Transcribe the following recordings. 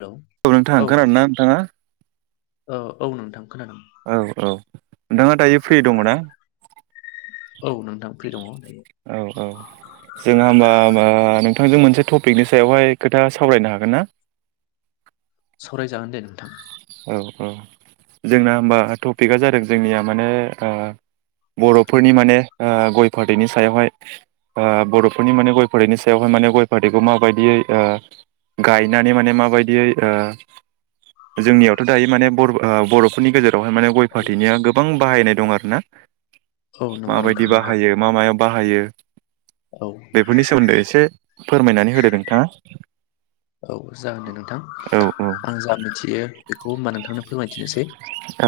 Hello औ नोंथां खोनादोंना नोंथाङा? ओ औ नोंथां। खोनादों औ औ। नोंथाङा दायो फ्रि दङ ना? औ नोंथां फ्रि दङ। औ औ जोंहा होमबा होमबा नोंथांजों मोनसे टपिकनि सायावहाय खोथा सावरायनो हागोन ना? [unintelligible] सावरायजागोन दे नोंथां। औ औ जोंना होनबा टपिकआ जादों जोंनिया माने ओ बर'फोरनि माने ओ गय फाथैनि सायावहाय ओ बर'फोरनि माने गय फाथैनि सायावहाय माने गय फाथैखौ माबादियै ओ गायनानै माने माबायदियै ओ जोंनियावथ' दायो माने बर' बर'फोरनि गेजेरावहाय माने गय फाथैनि गोबां बाहायनाय दं आरोना। औ नंगौ नोंथां माबायदि नंगौ बाहायो, मा मायाव बाहायो? औ बेफोरनि सोमोन्दै एसे फोरमायनानै होदो नोंथाङा। औ जागोन दे नोंथां। औ औ आं जा मिथियो बेखौ होमबा नों थांनो फोरमायथिनोसै। औ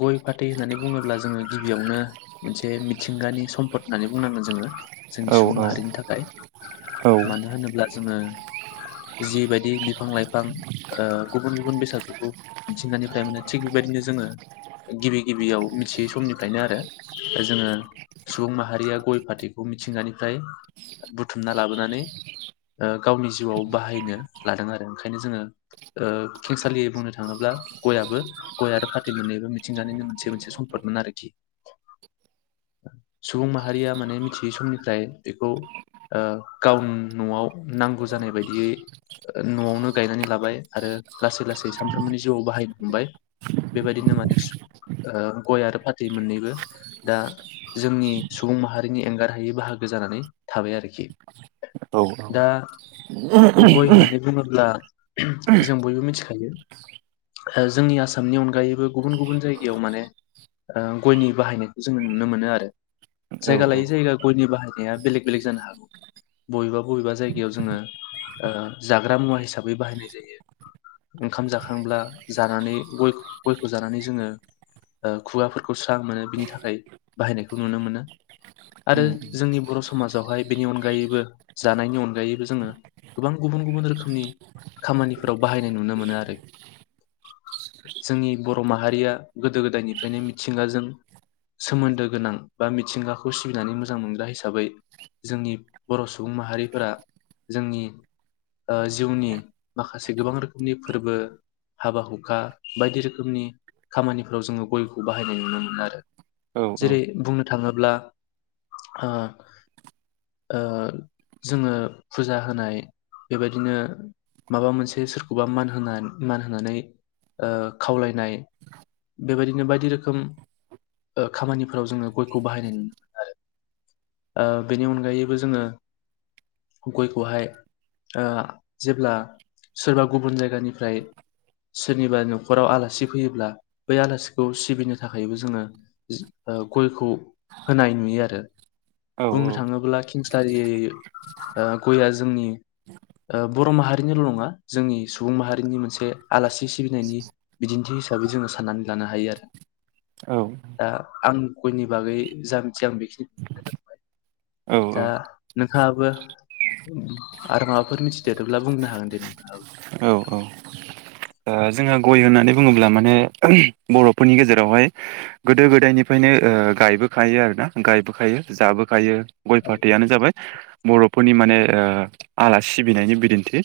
गय फाथै होननानै बुङोब्ला जोङो गिबियावनो मोनसे मिथिंगानि सम्पद होननानै बुंनां गोन जोङो, जोंनि औ सुबुं औ माहारिनि थाखाय। औ मानो होनो जिबादि बिफां लाइफां ओ गुबुन गुबुन बेसादफोरखौ मिथिंगानिफ्राय मोनो। थिग बेबायदिनो जोङो गिबि गिबियाव मिथियै समनिफ्रायनो आरो जोङो सुबुं माहारिया गय फाथैखौ मिथिंगानिफ्राय बुथुमना लाबोनानै गावनि जिउआव बाहायनो लादों आरो ओंखायनो जोङो ओ खेंसालियै बुंनो थाङोब्ला गयाबो गय आरो फाथै मोननैबो मिथिंजानायनि मोनसे मोनसे सम्पद। मोन आरोखि [inaudible] सुबुं माहारिया माने मिथियै समनिफ्राय बेखौ ओ गाव न'आव नांगौ जानाय बायदियै न'आवनो गायनानै लाबाय आरो लासै लासै सानफ्रोमबोनि जिउआव बाहायनो हमबाय बेबायदिनो मानि सु ओ गय आरो फाथै मोननैबो दा जोंनि सुबुं माहारिनि एंगारहायै बाहागो जानानै थाबाय आरोखि औ दा गय होननानै बुङोब्ला जों बयबो मिथिखायो जोंनि आसामनि अनगायैबो गुबुन गुबुन जायगायाव माने गयनि बाहायनायखौ जोङो नुनो मोनो आरो औ जायगा लायै जायगा गयनि बाहायनाया बेलेग बेलेग जानो हागौ बबेबा बबेबा जायगायाव जोङो ओ जाग्रा मुवा हिसाबै बाहायनाय जायो ओंखाम जाखांब्ला जानानै गय गयखौ जानानै जोङो ओ खुगाफोरखौ स्रां मोनो बिनि थाखाय बाहायनायखौ नुनो मोनो। आरो जोंनि बर' समाजावहाय बेनि अनगायैबो जानायनि अनगायैबो जोङो गोबां गुबुन गुबुन रोखोमनि खामानिफोराव बाहायनाय नुनो मोनो आरो जोंनि बर' माहारिया गोदो गोदायनिफ्रायनो मिथिंगाजों सोमोन्दो गोनां बा मिथिंगाखौ सिबिनानै मोजां मोनग्रा हिसाबै जोंनि बर' सुबुं माहारिफोरा जोंनि जिउनि माखासे गोबां रोखोमनि फोरबो। हाबा हुखा बायदि रोखोमनि खामानिफोराव जोङो गयखौ बाहायनाय नुनो मोनो आरो। औ जेरै बुंनो थाङोब्ला। जोङो फुजा होनाय बेबायदिनो माबा मोनसे सोरखौबा मान होना मान होनानै खावलायनाय। बेबायदिनो बायदि रोखोम खामानिफोराव जोङो गयखौ बाहायनाय नुनो मोनो आरो। बेनि अनगायैबो जोङो। [inaudible] गयखौहाय जेब्ला सोरबा गुबुन जायगानिफ्राय। सोरनिबा न'खराव आलासि फैयोब्ला बै आलासिखौ सिबिनो थाखायबो जोङो। गयखौ होनाय नुयो आरो बुंनो थाङोब्ला कें लियि गय जोंनि बर' माहारिनिल' नङा जोंनि सुबुं माहारिनि मोनसे आलासि सिबिनायनि बिदिन्थि। हिसाबै जोङो साननानै लानो हायो आरो। [inaudible] दा आं गयनि बागै जा मिथियामोन नोंथांआ बेखिनि बुंबाय। औ औ। नोंथाङाबो आरो माबाफोर मिथिदेरोब्ला बुंनो हागोन दे नोंथाङाबो। औ औ। जोंहा गय होननानै बुङोब्ला माने बर'फोरनि गेजेरावहाय गोदो गोदायनिफ्रायनो गायबोखायो आरोना गायबोखायो जाबोखायो। गय फाथैयानो जाबाय बर'फोरनि माने आलासि सिबिनायनि बिदिन्थि।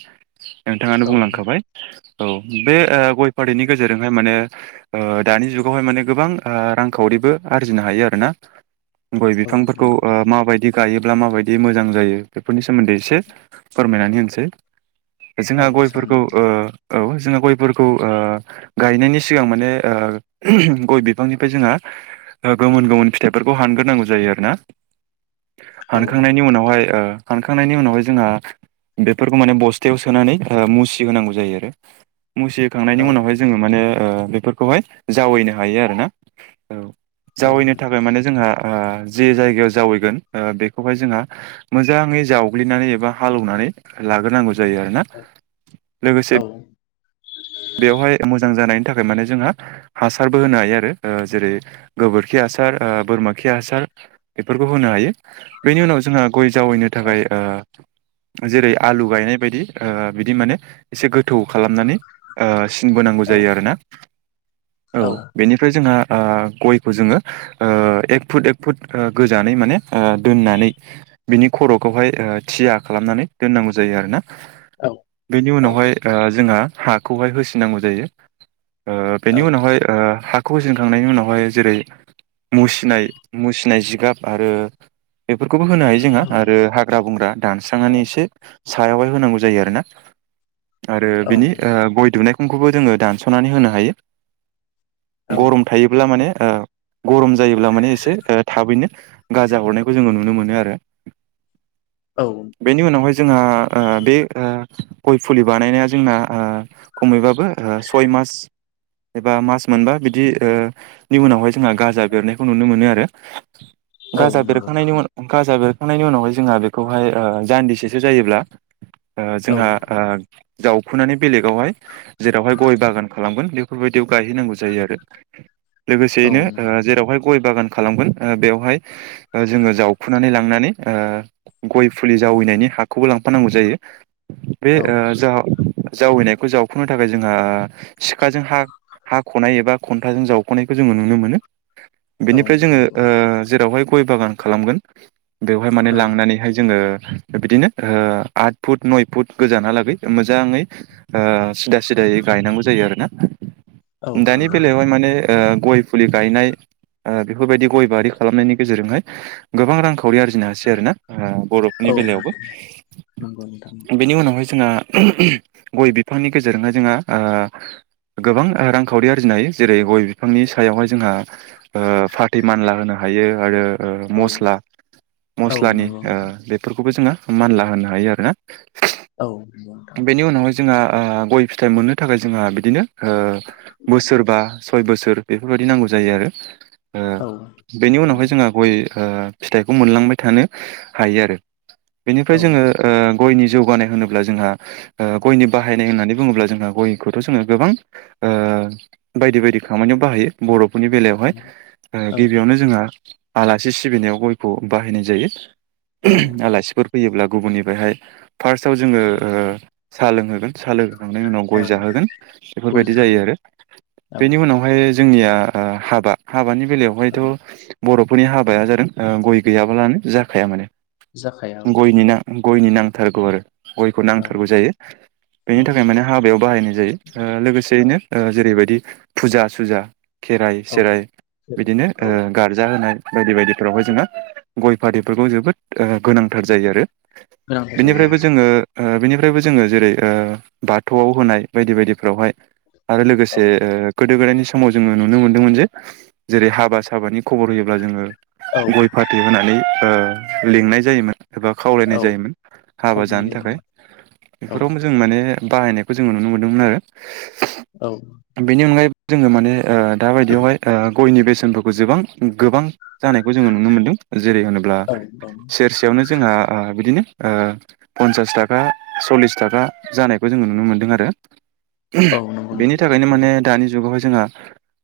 नोंथाङानो औ बुंलांखाबाय औ बे गय। हाफारिनि गेजेरजोंहाय माने दानि जुगावहाय माने गोबां रांखावरिबो आरजिनो हायो आरोना। गय औ बिफांफोरखौ नंगौ ओ माबायदि गायोब्ला माबायदि मोजां जायो बेफोरनि सोमोन्दै एसे फोरमायनानै होनोसै। औ जोंहा जागोन दे गयफोरखौ नोंथां ओ औ जोंहा गयफोरखौ ओ गायनायनि सिगां माने गय बिफांनिफ्राय जोंहा गुबुन गुबुन फिथाइफोरखौ हानग्रोनांगौ जायो आरोना औ हानखांनायनि उनावहाय ओ हानखांनायनि उनावहाय जोंहा बेफोरखौ माने बस्थायाव सोनानै ओ मुसि होनांगौ जायो आरो। मुसि होखांनायनि औ उनावहाय जोङो माने ओ बेफोरखौहाय जावैनो हायो आरोना औ औ जावैनो नोंथां थाखाय माने जोंहा ओ जे जायगायाव जावैगोन बेखौहाय जोंहा मोजाङै जावग्लिनानै एबा हालेवनानै लाग्रोनांगौ जा जायो आरोना औ औ लोगोसे बेवहाय मोजां जानायनि थाखाय माने जोंहा हासारबो होनो हायो आरो जेरै गोबोरखि हास हासार ओ बोरमा खि हासार बेफोरखौ होनो हायो बेनि उनाव जोंङो गय जावैनो थाखाय ओ जेरै आलु गायनाय बायदि ओ बिदि माने एसे गोथौ खालामनानै ओ सिन बोनांगौ औ जायो आरोना औ बेनिफ्राय जोंहा ओ गयखौ जोङो ओ एक फुट एक फुट ओ गोजानै माने ओ दोननानै बिनि खर'खौहाय थिया खालामनानै दोननांगौ जायो आरोना। औ बेनि उनावहाय ओ जोंहा हाखौहाय होसिननांगौ जायो। ओ बेनि औ उनावहाय ओ हाख खौ होसिनखांनायनि उनावहाय जेरै मुसिनाय मुसिनाय जिगाब आरो। बेफोरखौबो होनो हायो जोंहा आरो हाग्रा बंग्रा दानस्रांनानै एसे। सायावहाय होनांगौ जायो आरोना आरो बिनि ओ औ गय दुनायख खौबो जोङो दानस'नानै होनो हायो गरम थायोब्ला माने ओ गरम जायोब्ला माने एसे ओ थाबैनो गाजा हरनायखौ जोङो नुनो मोनो आरो। औ बेनि उनावहाय जोंहा ओ बे ओ गय फुलि बानायनाया जोंना ओ खमैबाबो ओ सय मास एबा मास मोनबा बिदि ओ नि उनावहाय जोंहा गाजा बेरनायखौ नुनो मोनो आरो। औ गाजा नंगौ बेरखांनायनि उन गाजा बेर खांनायनि उनावहाय जोंहा बेखौहाय ओ जान्दिसेसो जायोब्ला ओ औ जोंहा ओ बुखुनानै बेलेगावहाय जेरावहाय गय बागान खालामगोन बेफोरबायदियाव गायहैनांगौ जायो आरो। औ लोगोसेयैनो ओ नंगौ जेरावहाय गय बागान खालामगोन ओ बेवहाय जोङो जावखुनानै लांनानै ओ गय फुलि जावैनायनि हाखौबो लांफानांगौ जायो बे औ ओ जा जावैनायखौ जावखु'नो थाखाय जोंहा सिखाजों हा हाख'नाय एबा खन्थाजों जावख'नायखौ जोङो नुनो मोनो औ बेनिफ्राय जोङो नंगौ जेओ रावहाय गय बागान खालामगोन बेवहाय माने औ लांनानैहाय जोङो बिदिनो ओ आठ फुट नय फुट गोजानहालागै मोजाङै ओ सिदा सिदायै गायनांगौ जायो आरोना औ दानि नंगौ बेलायावहाय माने ओ गय फुलि गायनाय ओ बेफोरबायदि गय बारि खालामनायनि गेजेरजोंहाय गोबां रांखावरि आरजिनो हासै आरो ना। ओ बर'फोरनि औ बेलायावबो नंगौ नंगौ नोंथां बेनि उनावहाय जोंहा गय बिफांनि गेजेरजोंनो जोङो ओ गोबां रांखावरि आरजिनो हायो जेरै - गय बिफांनि सायावहाय जोंहा ओ फाथै मानला होनो हा हायो आरोओ औ मस्ला औ मस्लानि नंगौ ओ नोंथां बेफोरखौबो जोङो मानला होनो हायो आरो ना। औ नोंगौ नोंथां! बेनि उनावहाय जोंहा ओ गय फिथाइ मोननो थाखाय जोंहा बिदिनो ओ बोसोरबा सय बोसोर बेफोरबायदि नांगौ जायो आरो ओ औ बेनि उनावहाय नंगौ जोंहा गय ओ फिथाइखौ मोनलांबाय थानो हायो आरो बेनिफ्राय औ जोङो ओ गयनि जौ जग बानाय होननानै बुङोब्ला जोंहा ओ गयनि बाहायनाय होननानै बुङोब्ला जों हा ओ गयखौथ' जोङो गोबां ओ बायदि बायदि खामानियाव बाहायो बर' बेनि बेलायावहाय ओ औ गिबियावनो जोंहा आलासि सिबिनायाव गयखौ बाहायनाय जायो औ आलासिफोर फैयोब्ला गुबुननिफ्रायहाय फार्स्टआव जोङो ओ साहा लोंहोगोन साहा लों खांनायनि उनाव गय औ जाहोगोन गय बेफोरबायदि जायो जाहैयो आरो औ बेनि उनावहाय जोंनिया आ हाबा हाबानि बेलायावहायथ' औ बर'फोरनि हाबाया जादों ओ गय गैयाबालानो जाखाया माने जाखाया औ गयनि ना गयनि नांथारगौ आरो गयखौ औ नांथारगौ जायो। औ बेनि थाखाय माने हाबायाव बाहायनाय जायो ओ औ लोगोसेयैनो ओ जेरै बेबायदि फुजा सुजा खेराइ औ सेराइ बिदिनो ओ औ गार्जा होनाय बायदि बायदिफोरावहाय जोंङो गय फाथैफोरखौ जोबोद गोनांथार जायो आरो गोनांथार जायो बेनिफ्रायबो जोङो ओ बेनिफ्रायबो जोङो जेरै ओ बाथौआव होनाय बायदि बायदिफ्रावहाय आरो औ लोगोसे ओ गोदो गोदायनि समाव जोङो नुनो मोनदोंमोन जे जेरै हाबा साबानि खबर होयोब्ला जोङो औ गय फाथै होनानै ओ लिंनाय जायोमोन। एबा खावलायनाय औ जायोमोन हाबा जानो खावलायनाय थाखाय जायो औ बेफोरावबो जों माने बाहायनायखौ जोङो नुनो मोनदोंमोन आरो औ बेनि अनगायैबो जोङो माने ओ दाबायदियावहाय ओ गयनि बेसेनफोरखौ जोबां गोबां जानायखौ जोङो नुनो मोनदों। जेरै होनोब्ला औ औ सेरसेयावनो जोंहा ओ बिदिनो ओ पन्सास थाखा सल्लिस थाखा जानायखौ जोङो नुनो मोनदों आरो। औ नंगौ बेनि नोंथां थाखायनो नंगौ माने दानि जुगावहाय जोंहा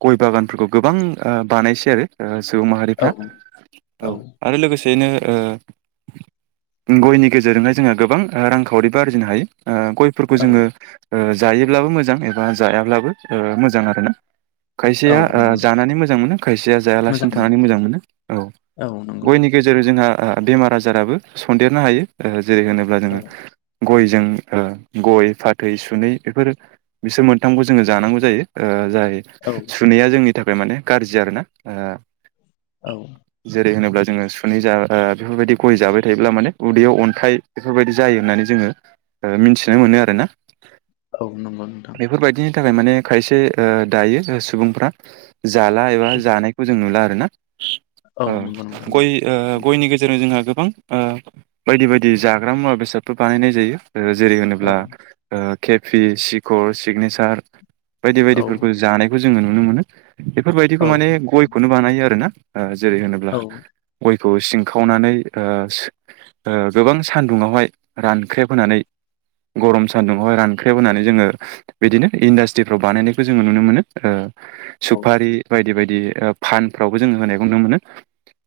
गय बागानफोरखौ गोबां ओ बानायसै आरो सुबुं माहारिफ्रा औ औ आरो लोगोसेयैनो गयनि गेजेरजोंहाय जोंहा गोबां रांखावरिबो आरजिनो हायो गयफोरखौ औ जोङो ओ जायोब्लाबो मोजां एबा जायाब्लाबो मोजां आरो ना। औ खायसेया ओ नंगौ नोंथां जानानै मोजां मोनो खायसेया जायालासिनो थानानै मोजां मोनो औ। औ नंगौ गयनि गेजेरजों जोंहा बेमार आजाराबो सन्देरनो हायो जेरै होनोब्ला जोङो औ गयजों गय फाथै सुनै बेफोर बिसोर मोनथामखौ जोङो जानांगौ जायो ओ जाय औ सुनैया जोंनि थाखाय माने गाज्रि आरोना ओ औ जेरै होनोब्ला जोङो सुनै जा बेफोरबायदि गय जाबाय थायोब्ला माने उदैयाव अन्थाइ बेफोरबायदि जायो होननानै जोङो मिथिनो मोनो आरोना औ नंगौ नोंथां। नि थाखाय माने खायसे दायो सुबुंफ्रा जाला एबा खुब जानायखौ जों नुला आरो ना। औ नंगौ नोंथां गयनि ओ गेजेरजों जोंहा गोबां ओ बायदि बायदि जाग्रा मुवा बेसादफोर बाहायनाय जायो। जेरै औ होनोब्ला ओ केपि सिकर सिगनेसार बायदि औ बायदिफोरखौ जानायखौ जोङो नुनो मोनो बेफोरबायदिखौ औ माने गयखौनो बानायो आरो ना। जेरै होनोब्ला औ गय खौ सिंखावनानै ओ गोबां सान्दुंङावहाय रानख्रेब होनानै गरम सानदुंआवहाय रानख्रेबहोनानै जोङो बिदिनो इन्डास्ट्रिफ्राव बानायनायखौ जोङो नुनो मोनो। औ सुफारि बायदि बायदि फानफ्रावबो जोङो होनायखौ नुनो मोनो।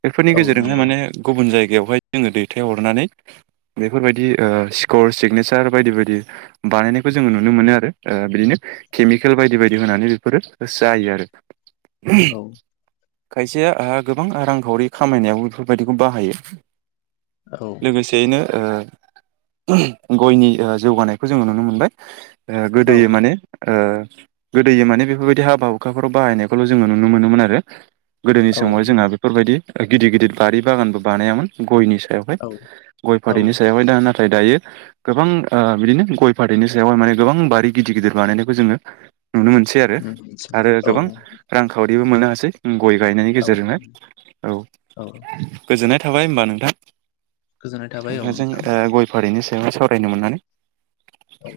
बेफोरनि औ गेजेरजोंहाय नंगौ माने नोंथां गुबुन जायगायावहाय जोङो दैथायहरनानै बे बेफोरबायदि ओ स्कर सिगनेसार बायदि बायदि बानायनायखौ जोङो नुनो मोनो आरो बिदिनो केमिकेल बायदि बायदि होनानै बेफोरो जायो आरो। औ। खायसेयाहा गोबां रांखावरि खामायनायाव बेफोरबायदिखौ बाहायो। औ लोगोसेयैनो गयनि जौगानायखौ जोङो नुनो मोनबाय। गोदो माने ओ गोदो माने बेफोरबायदि हाबा हुखाफोराव बाहायनायखौल' जोङो नुनो मोनोमोन आरो। गोदोनि औ समावहाय जोंहा बेफोरबायदि गिदिर गिदिर बारि बागानबो बानायामोन गयनि हाय औ गय औ फाथैनि सायावहाय नाथाय दायो गोबां बिदिनो गय फाथैनि सायावहाय माने गोबां बारि गिदिर गिदिर बानायनायखौ जों नुनो मोनसै आरो नोंथांनिसिम आरो औ गोबां रांखावरिबो मोननो हासै गय गायनायनि औ गेजेरजोंहाय औ औ गोजोननाय थाबाय होनबा नोंथां गोजोननाय थाबाय औ जों नोंथां गय फाथैनि सायाव सावरायनो मोननानै औ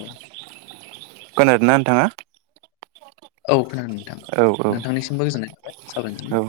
औ खोनादों ना नोंथाङा औ खोनादों नोंथां औ औ नोंथांनिसिमबो गोजोननाय थाबाय सावरायनानै औ